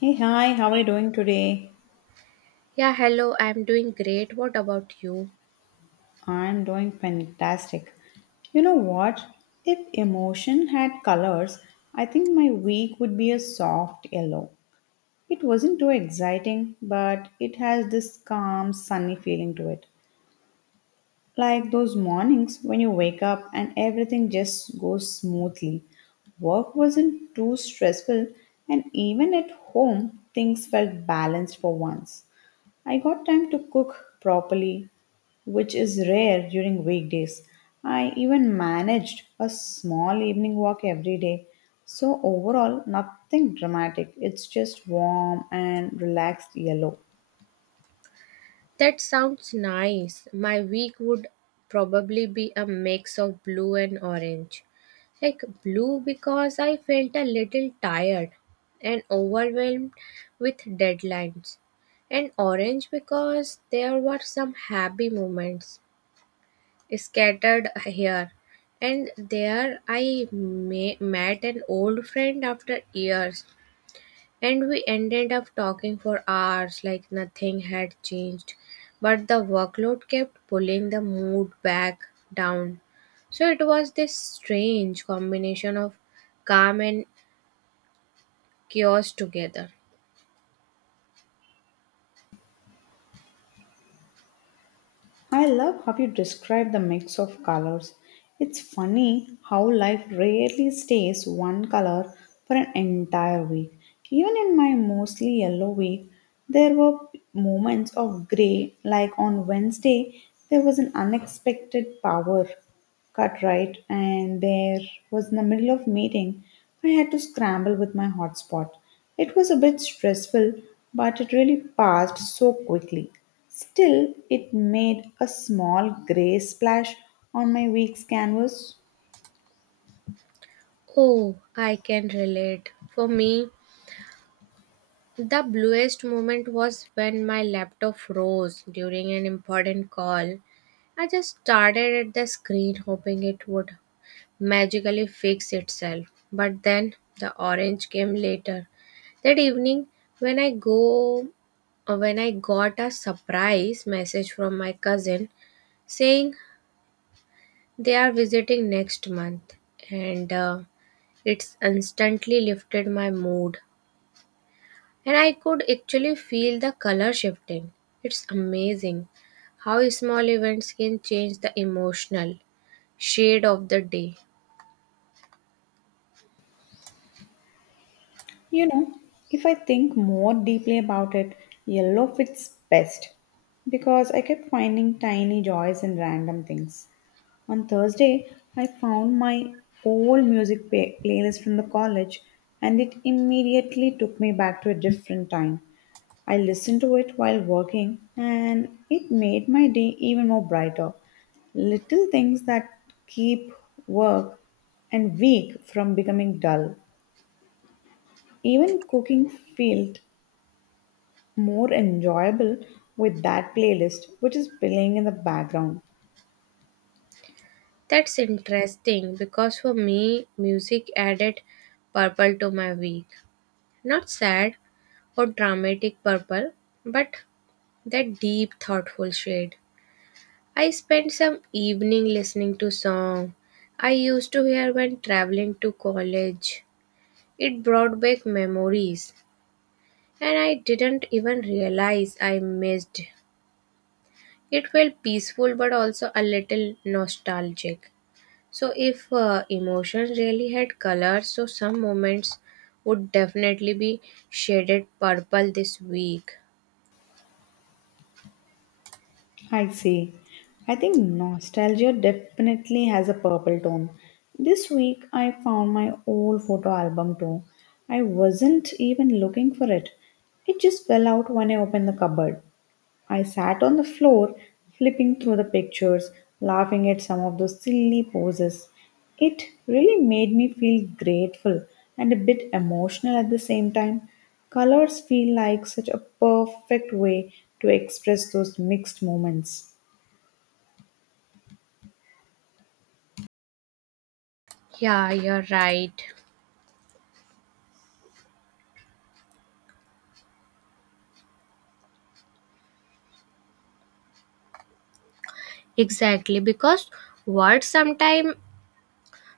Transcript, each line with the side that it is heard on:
left: Hey, hi, how are you doing today?
right: Yeah, hello, I'm doing great. What about you?
left: I'm doing fantastic. You know what? If emotion had colors, I think my week would be a soft yellow. It wasn't too exciting, but it has this calm, sunny feeling to it. Like those mornings when you wake up and everything just goes smoothly. Work wasn't too stressful, and even at home, things felt balanced for once. I got time to cook properly, which is rare during weekdays. I even managed a small evening walk every day. So, overall, nothing dramatic. It's just warm and relaxed yellow.
right: That sounds nice. My week would probably be a mix of blue and orange. Like blue because I felt a little tired and overwhelmed with deadlines, and orange because there were some happy moments scattered here and there. Met an old friend after years, and we ended up talking for hours like nothing had changed. But the workload kept pulling the mood back down. So it was this strange combination of calm and chaos together.
left: I love how you describe the mix of colors. It's funny how life rarely stays one color for an entire week. Even in my mostly yellow week, there were moments of gray, like on Wednesday, there was an unexpected power. Cartwright, and there was in the middle of meeting. I had to scramble with my hotspot. It was a bit stressful, but it really passed so quickly. Still, it made a small grey splash on my week's canvas.
right: Oh, I can relate. For me, the bluest moment was when my laptop froze during an important call. I just stared at the screen hoping it would magically fix itself. But then the orange came later. That evening when I go when I got a surprise message from my cousin saying they are visiting next month, and it's instantly lifted my mood and I could actually feel the color shifting. It's amazing how small events can change the emotional shade of the day.
left: You know, if I think more deeply about it, yellow fits best because I kept finding tiny joys in random things. On Thursday, I found my old playlist from the college and it immediately took me back to a different time. I listened to it while working and it made my day even more brighter. Little things that keep work and week from becoming dull. Even cooking felt more enjoyable with that playlist, which is playing in the background.
right: That's interesting because for me, music added purple to my week. Not sad or dramatic purple, but that deep, thoughtful shade. I spent some evening listening to song I used to hear when traveling to college. It brought back memories, and I didn't even realize I missed. It felt peaceful but also a little nostalgic. So, if emotions really had colors, so some moments would definitely be shaded purple this week.
left: I see. I think nostalgia definitely has a purple tone. This week I found my old photo album too. I wasn't even looking for it. It just fell out when I opened the cupboard. I sat on the floor, flipping through the pictures, laughing at some of those silly poses. It really made me feel grateful and a bit emotional at the same time. Colors feel like such a perfect way to express those mixed moments.
right: Yeah, you're right. Exactly, because words sometimes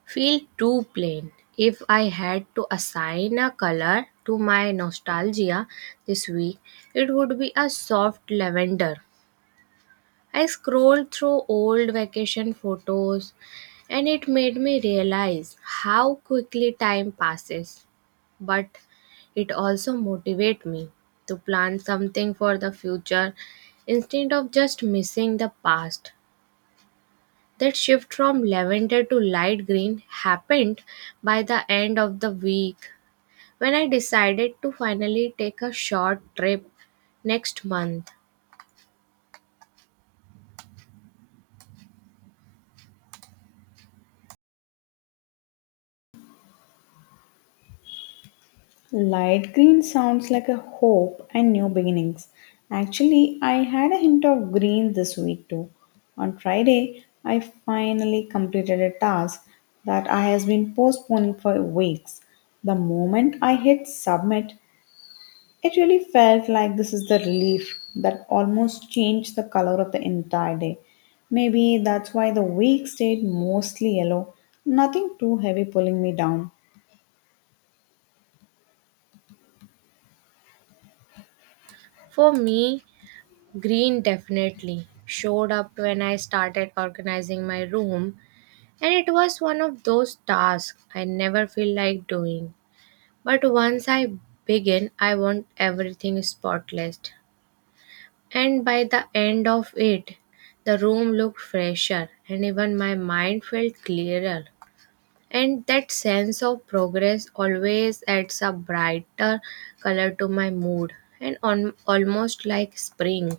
right: feel too plain. If I had to assign a color to my nostalgia this week, it would be a soft lavender. I scrolled through old vacation photos and it made me realize how quickly time passes. But it also motivates me to plan something for the future instead of just missing the past. That shift from lavender to light green happened by the end of the week when I decided to finally take a short trip next month.
left: Light green sounds like a hope and new beginnings. Actually, I had a hint of green this week too. On Friday, I finally completed a task that I has been postponing for weeks. The moment I hit submit, it really felt like this is the relief that almost changed the color of the entire day. Maybe that's why the week stayed mostly yellow, nothing too heavy pulling me down.
right: For me, green definitely showed up when I started organizing my room, and it was one of those tasks I never feel like doing. But once I begin, I want everything spotless. And by the end of it, the room looked fresher and even my mind felt clearer. And that sense of progress always adds a brighter color to my mood and on, almost like spring.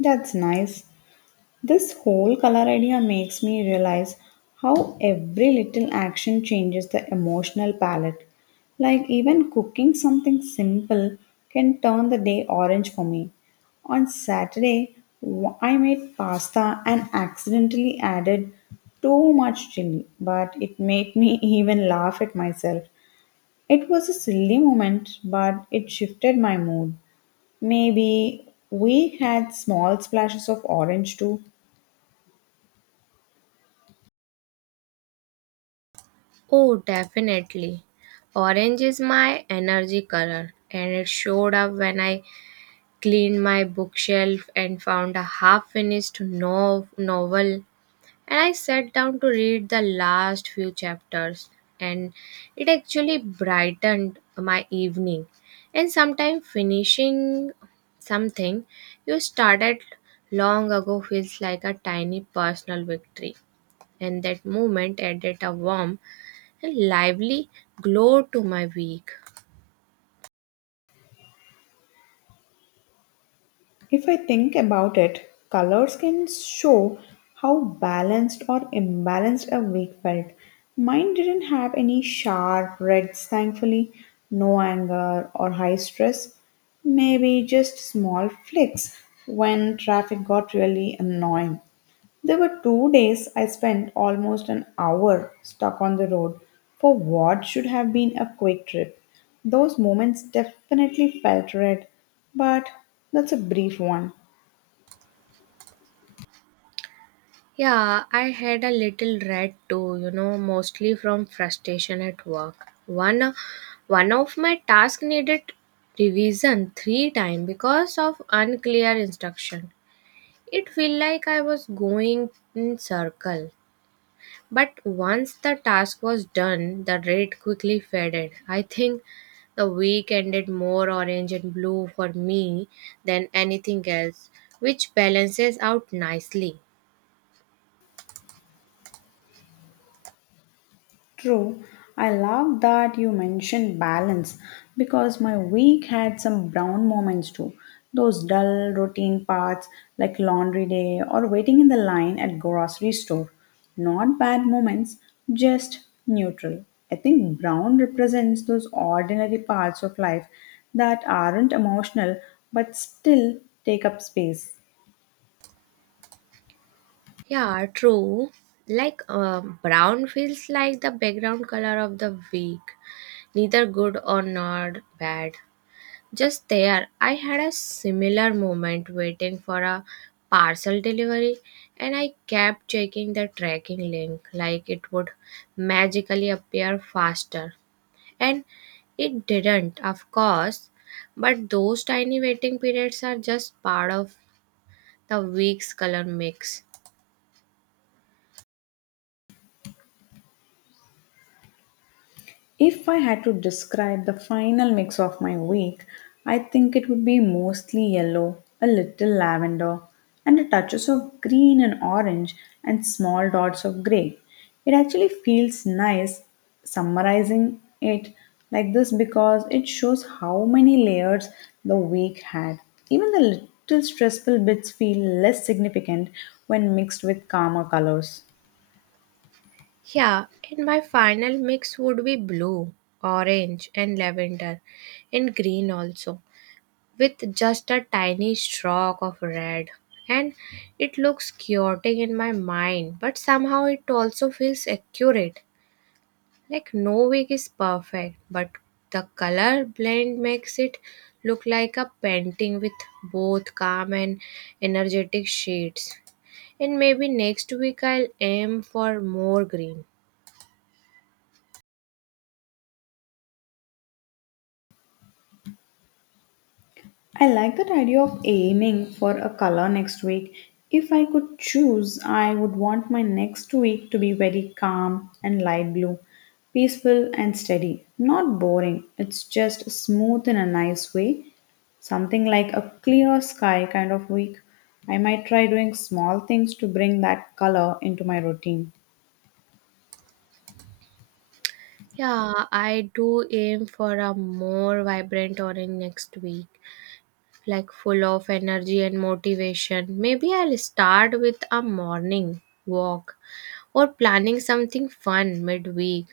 left: That's nice. This whole color idea makes me realize how every little action changes the emotional palette. Like, even cooking something simple can turn the day orange for me. On Saturday, I made pasta and accidentally added too much chili, but it made me even laugh at myself. It was a silly moment, but it shifted my mood. Maybe we had small splashes of orange too.
right: Oh, definitely. Orange is my energy color, and it showed up when I cleaned my bookshelf and found a half finished novel. And I sat down to read the last few chapters, and it actually brightened my evening. And sometimes finishing something you started long ago feels like a tiny personal victory. And that moment added a warm and lively glow to my week.
left: If I think about it, colors can show how balanced or imbalanced a week felt. Mine didn't have any sharp reds, thankfully, no anger or high stress, maybe just small flicks when traffic got really annoying. There were 2 days I spent almost an hour stuck on the road for what should have been a quick trip. Those moments definitely felt red, but that's a brief one.
right: Yeah, I had a little red too, you know, mostly from frustration at work. One of my tasks needed revision three times because of unclear instruction. It felt like I was going in circle. But once the task was done, the red quickly faded. I think the week ended more orange and blue for me than anything else, which balances out nicely.
left: True. I love that you mentioned balance because my week had some brown moments too. Those dull routine parts like laundry day or waiting in the line at grocery store. Not bad moments, just neutral. I think brown represents those ordinary parts of life that aren't emotional but still take up space.
right: Yeah, true. Like brown feels like the background color of the week, neither good or not bad. Just there, I had a similar moment waiting for a parcel delivery, and I kept checking the tracking link like it would magically appear faster. And it didn't, of course, but those tiny waiting periods are just part of the week's color mix.
left: If I had to describe the final mix of my week, I think it would be mostly yellow, a little lavender, and a touches of green and orange and small dots of grey. It actually feels nice summarizing it like this because it shows how many layers the week had. Even the little stressful bits feel less significant when mixed with calmer colors.
right: Yeah, and my final mix would be blue, orange, and lavender, and green also, with just a tiny stroke of red. And it looks chaotic in my mind, but somehow it also feels accurate. Like no wig is perfect, but the color blend makes it look like a painting with both calm and energetic shades. And maybe next week I'll aim for more green.
left: I like that idea of aiming for a color next week. If I could choose, I would want my next week to be very calm and light blue, peaceful and steady, not boring. It's just smooth in a nice way, something like a clear sky kind of week. I might try doing small things to bring that color into my routine.
right: Yeah, I do aim for a more vibrant orange next week, like full of energy and motivation. Maybe I'll start with a morning walk or planning something fun midweek.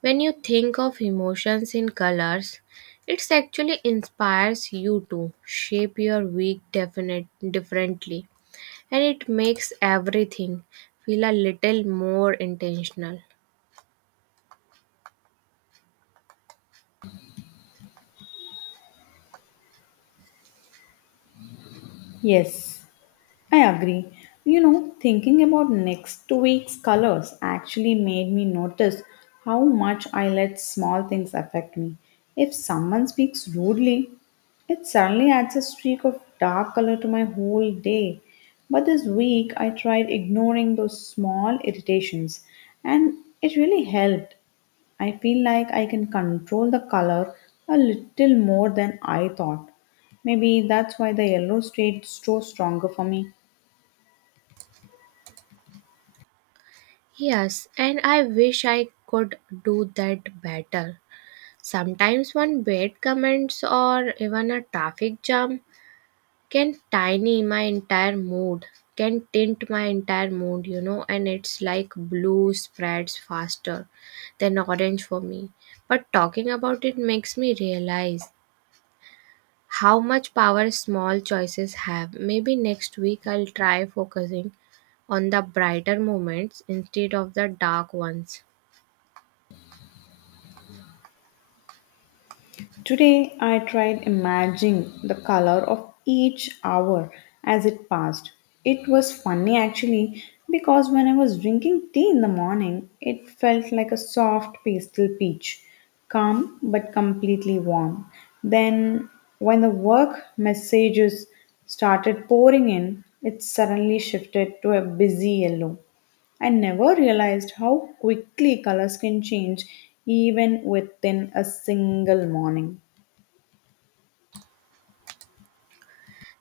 right: When you think of emotions in colors, it actually inspires you to shape your week definite differently, and it makes everything feel a little more intentional.
left: Yes, I agree. You know, thinking about next week's colors actually made me notice how much I let small things affect me. If someone speaks rudely, it suddenly adds a streak of dark color to my whole day. But this week I tried ignoring those small irritations and it really helped. I feel like I can control the color a little more than I thought. Maybe that's why the yellow stayed so stronger for me.
right: Yes, and I wish I could do that better. Sometimes one bad comments or even a traffic jam can tiny my entire mood, can tint my entire mood, you know, and it's like blue spreads faster than orange for me. But talking about it makes me realize how much power small choices have. Maybe next week I'll try focusing on the brighter moments instead of the dark ones.
left: Today, I tried imagining the color of each hour as it passed. It was funny actually because when I was drinking tea in the morning, it felt like a soft pastel peach, calm but completely warm. Then, when the work messages started pouring in, it suddenly shifted to a busy yellow. I never realized how quickly colors can change even within a single morning.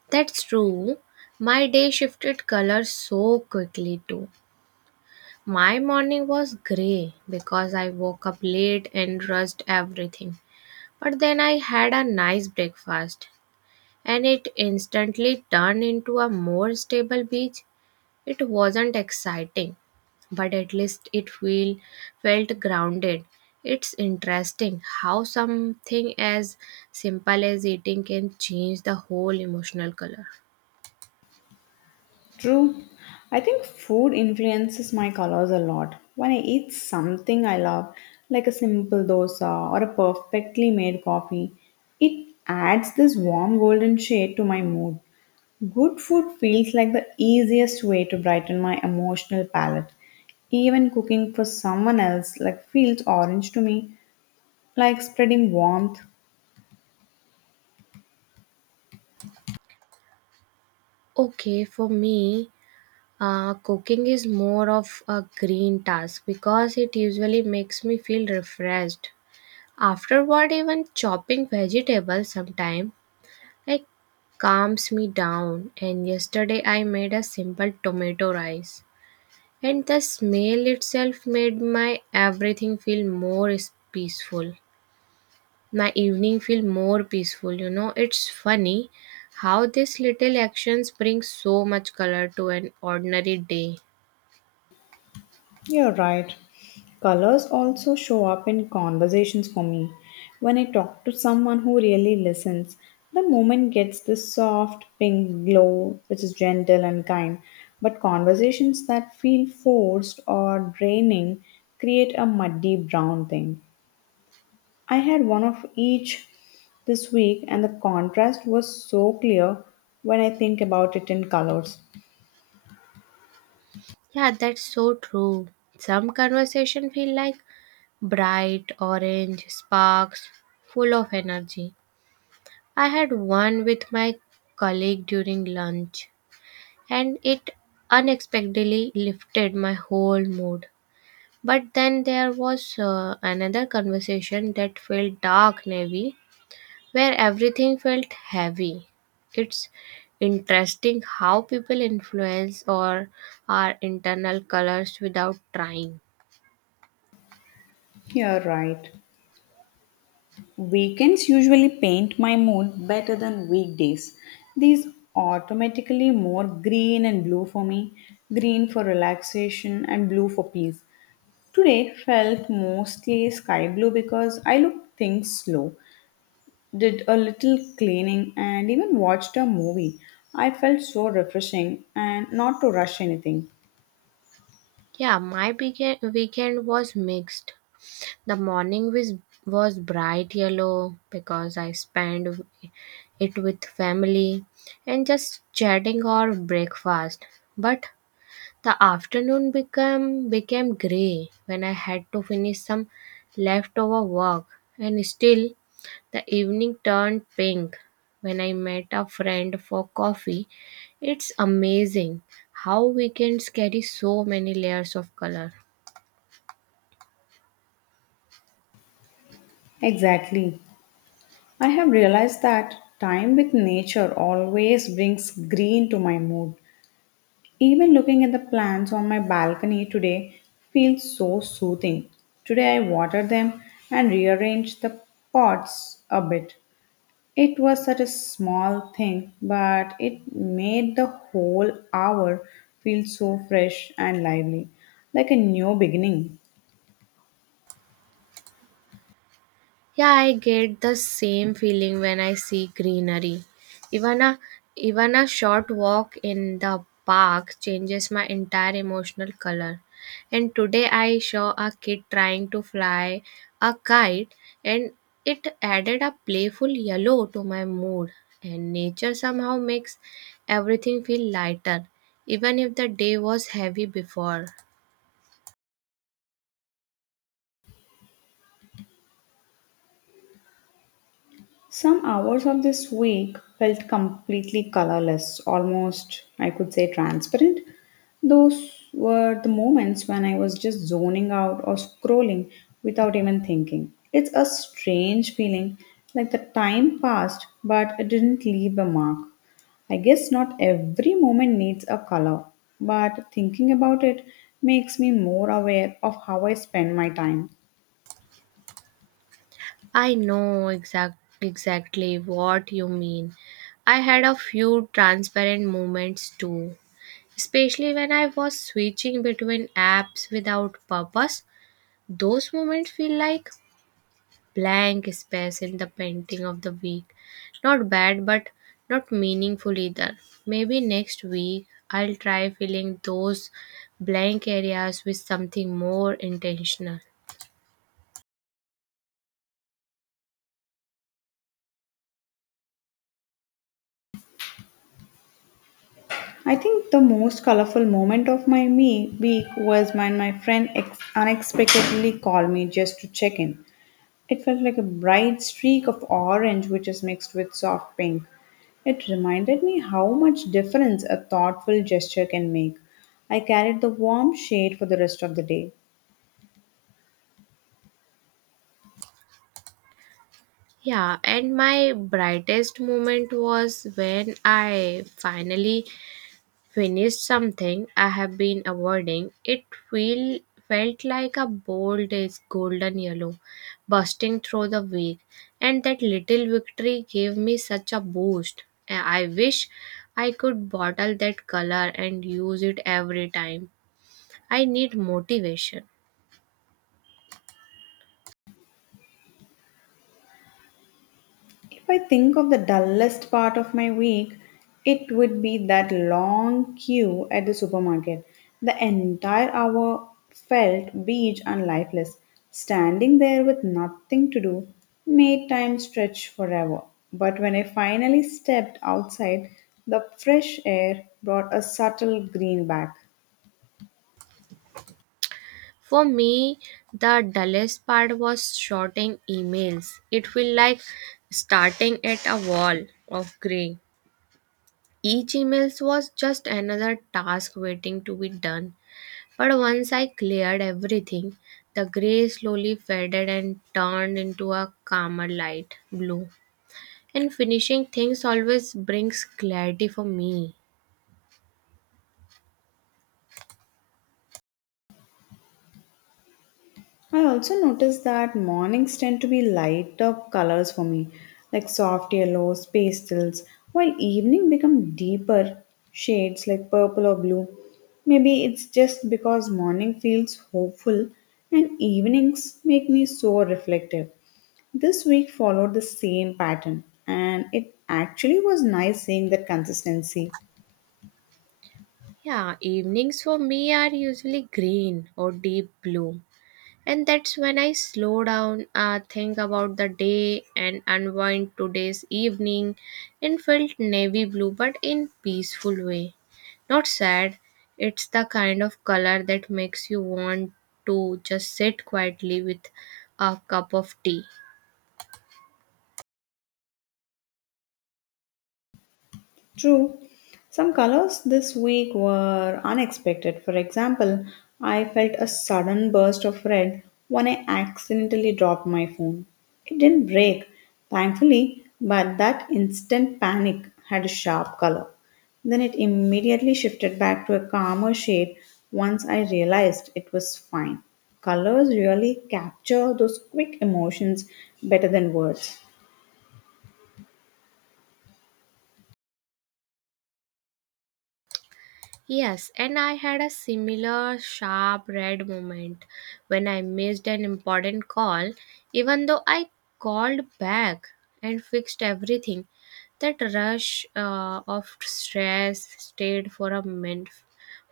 right: That's true. My day shifted color so quickly too. My morning was gray because I woke up late and rushed everything. But then I had a nice breakfast and it instantly turned into a more stable beach. It wasn't exciting, but at least felt grounded. It's interesting how something as simple as eating can change the whole emotional color.
left: True. I think food influences my colors a lot. When I eat something I love, like a simple dosa or a perfectly made coffee, it adds this warm golden shade to my mood. Good food feels like the easiest way to brighten my emotional palette. Even cooking for someone else like feels orange to me, like spreading warmth.
right: Okay, for me, cooking is more of a green task because it usually makes me feel refreshed. Afterward, even chopping vegetables sometimes like calms me down. And yesterday, I made a simple tomato rice, and the smell itself made my everything feel more is- peaceful my evening feel more peaceful, you know. It's funny how these little actions bring so much color to an ordinary day.
left: You're right. Colors also show up in conversations for me. When I talk to someone who really listens, the moment gets this soft pink glow, which is gentle and kind. But conversations that feel forced or draining create a muddy brown thing. I had one of each this week, and the contrast was so clear when I think about it in colors.
right: Yeah, that's so true. Some conversation feel like bright orange sparks, full of energy. I had one with my colleague during lunch and it unexpectedly lifted my whole mood. But then there was another conversation that felt dark and heavy, where everything felt heavy. It's interesting how people influence or our internal colors without trying.
left: You're right. Weekends usually paint my mood better than weekdays. These automatically more green and blue for me, green for relaxation and blue for peace. Today felt mostly sky blue because I looked things slow, did a little cleaning and even watched a movie. I felt so refreshing and not to rush anything.
right: Weekend was mixed. The morning was, was bright yellow because I spent it with family and just chatting or breakfast. But the afternoon became gray when I had to finish some leftover work. And still, the evening turned pink when I met a friend for coffee. It's amazing how weekends carry so many layers of color.
left: Exactly. I have realized that time with nature always brings green to my mood. Even looking at the plants on my balcony today feels so soothing. Today I watered them and rearranged the pots a bit. It was such a small thing, but it made the whole hour feel so fresh and lively, like a new beginning.
right: Yeah, I get the same feeling when I see greenery. Even a even a short walk in the park changes my entire emotional color. And today I saw a kid trying to fly a kite, and it added a playful yellow to my mood, and nature somehow makes everything feel lighter even if the day was heavy before.
left: Some hours of this week felt completely colorless, almost, I could say, transparent. Those were the moments when I was just zoning out or scrolling without even thinking. It's a strange feeling, like the time passed, but it didn't leave a mark. I guess not every moment needs a color, but thinking about it makes me more aware of how I spend my time.
right: Exactly what you mean. I had a few transparent moments too, especially when I was switching between apps without purpose. Those moments feel like blank space in the painting of the week. Not bad, but not meaningful either. Maybe next week I'll try filling those blank areas with something more intentional.
left: I think the most colorful moment of my week was when my friend unexpectedly called me just to check in. It felt like a bright streak of orange which is mixed with soft pink. It reminded me how much difference a thoughtful gesture can make. I carried the warm shade for the rest of the day.
right: Yeah, and my brightest moment was when I finally finished something I have been avoiding. Feel, felt like a bold is golden yellow bursting through the week, and that little victory gave me such a boost. I wish I could bottle that color and use it every time. I need motivation.
left: If I think of the dullest part of my week, it would be that long queue at the supermarket. The entire hour felt beige and lifeless. Standing there with nothing to do made time stretch forever. But when I finally stepped outside, the fresh air brought a subtle green back.
right: For me, the dullest part was sorting emails. It felt like starting at a wall of gray. Each email was just another task waiting to be done. But once I cleared everything, the gray slowly faded and turned into a calmer light blue. And finishing things always brings clarity for me.
left: I also noticed that mornings tend to be lighter colors for me, like soft yellows, pastels, while evening become deeper shades like purple or blue. Maybe it's just because morning feels hopeful and evenings make me so reflective. This week followed the same pattern and it actually was nice seeing that consistency.
right: Yeah, evenings for me are usually green or deep blue, and that's when I slow down, think about the day and unwind. Today's evening and felt navy blue, but in peaceful way, not sad. It's the kind of color that makes you want to just sit quietly with a cup of tea.
left: True. Some colors this week were unexpected. For example, I felt a sudden burst of red when I accidentally dropped my phone. It didn't break, thankfully, but that instant panic had a sharp color. Then it immediately shifted back to a calmer shade once I realized it was fine. Colors really capture those quick emotions better than words.
right: Yes, and I had a similar sharp red moment when I missed an important call, even though I called back and fixed everything. That rush of stress stayed for a min-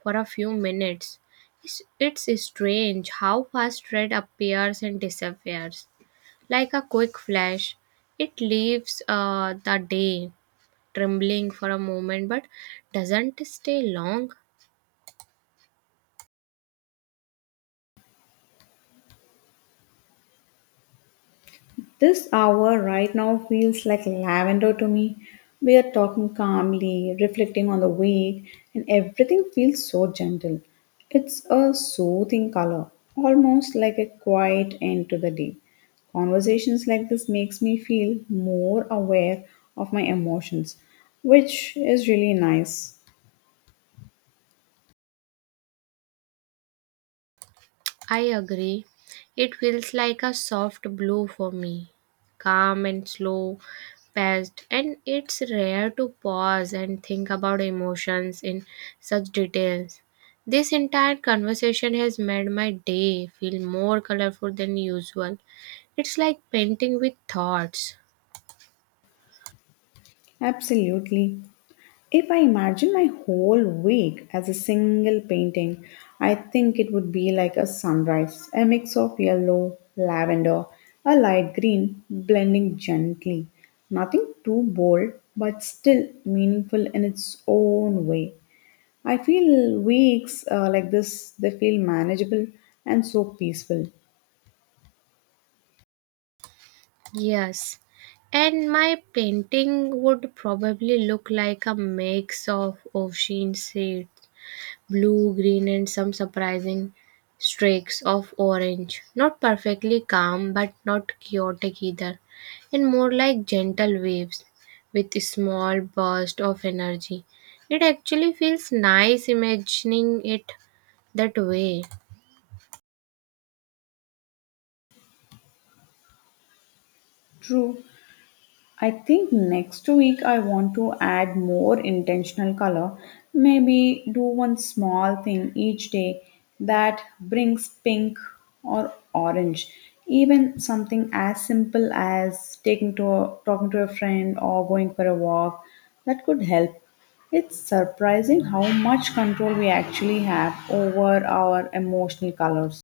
right: for a few minutes. It's, it's strange how fast red appears and disappears, like a quick flash. It leaves the day trembling for a moment, but doesn't stay long.
left: This hour right now feels like lavender to me. We are talking calmly, reflecting on the week, and everything feels so gentle. It's a soothing color, almost like a quiet end to the day. Conversations like this makes me feel more aware of my emotions, which is really nice.
right: I agree. It feels like a soft blue for me, calm and slow paced, and it's rare to pause and think about emotions in such details. This entire conversation has made my day feel more colorful than usual. It's like painting with thoughts.
left: Absolutely. If I imagine my whole week as a single painting, I think it would be like a sunrise, a mix of yellow, lavender, a light green, blending gently. Nothing too bold, but still meaningful in its own way. I feel weeks like this, they feel manageable and so peaceful.
right: Yes, and my painting would probably look like a mix of ocean shades, blue, green, and some surprising streaks of orange. Not perfectly calm, but not chaotic either, and more like gentle waves with a small burst of energy. It actually feels nice imagining it that way.
left: True, I think next week I want to add more intentional color. Maybe do one small thing each day that brings pink or orange. Even something as simple as talking to a friend or going for a walk that could help. It's surprising how much control we actually have over our emotional colors.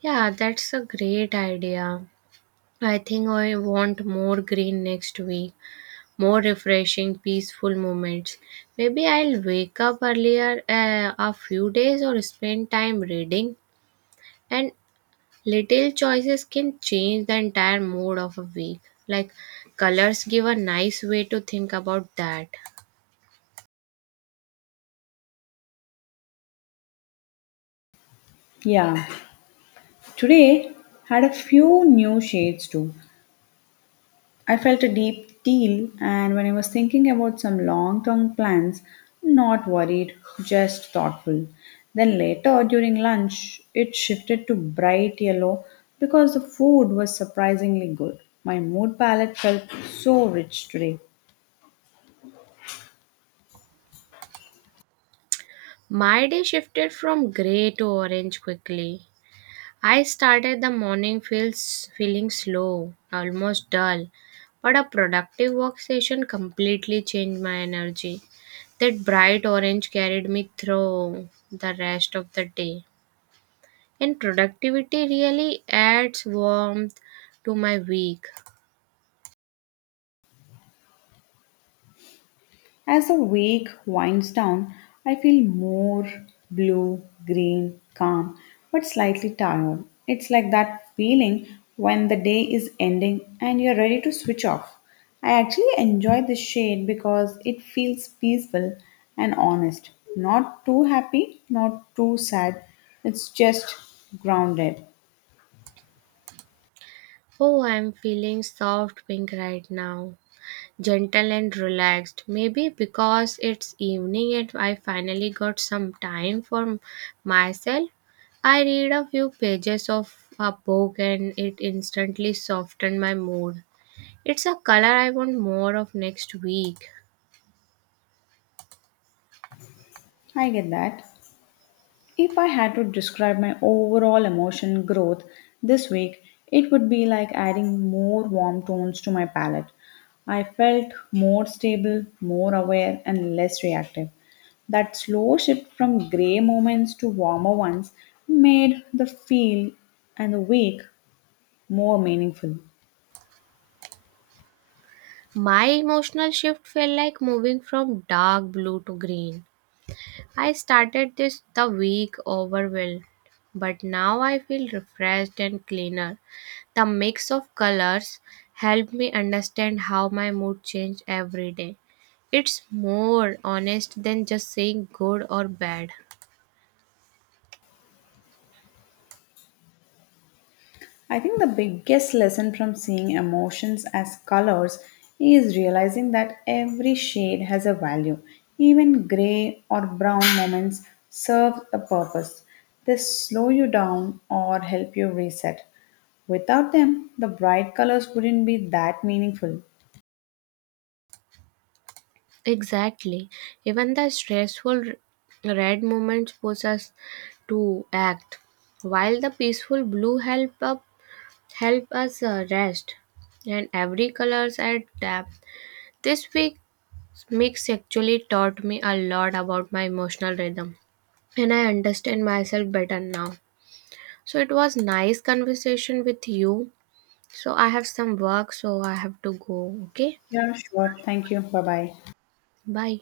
right: Yeah, that's a great idea. I think I want more green next week, more refreshing, peaceful moments. Maybe I'll wake up earlier a few days or spend time reading. And little choices can change the entire mood of a week. Like colors give a nice way to think about that.
left: Yeah, today had a few new shades too. I felt a deep deal, and when I was thinking about some long term plans, not worried, just thoughtful. Then later during lunch, it shifted to bright yellow because the food was surprisingly good. My mood palette felt so rich today.
right: My day shifted from gray to orange quickly. I started the morning feels feeling slow, almost dull, but a productive work session completely changed my energy. That bright orange carried me through the rest of the day. And productivity really adds warmth to my week.
left: As the week winds down, I feel more blue, green, calm, but slightly tired. It's like that feeling when the day is ending and you're ready to switch off. I actually enjoy this shade because it feels peaceful and honest. Not too happy, not too sad. It's just grounded.
right: Oh, I'm feeling soft pink right now. Gentle and relaxed. Maybe because it's evening and I finally got some time for myself. I read a few pages of a book and it instantly softened my mood. It's a color I want more of next week.
left: I get that. If I had to describe my overall emotion growth this week, it would be like adding more warm tones to my palette. I felt more stable, more aware, and less reactive. That slow shift from grey moments to warmer ones made the feel and the week more meaningful.
right: My emotional shift felt like moving from dark blue to green. I started this the week overwhelmed, but now I feel refreshed and cleaner. The mix of colors helped me understand how my mood changed every day. It's more honest than just saying good or bad.
left: I think the biggest lesson from seeing emotions as colors is realizing that every shade has a value. Even gray or brown moments serve a purpose. They slow you down or help you reset. Without them, the bright colors wouldn't be that meaningful.
right: Exactly. Even the stressful red moments force us to act, while the peaceful blue help us rest. And every colors add depth. This week's mix actually taught me a lot about my emotional rhythm, and I understand myself better now. So it was nice conversation with you. So I have some work, so I have to go. Okay,
left: Yeah, sure. Thank you. Bye bye.
right: bye.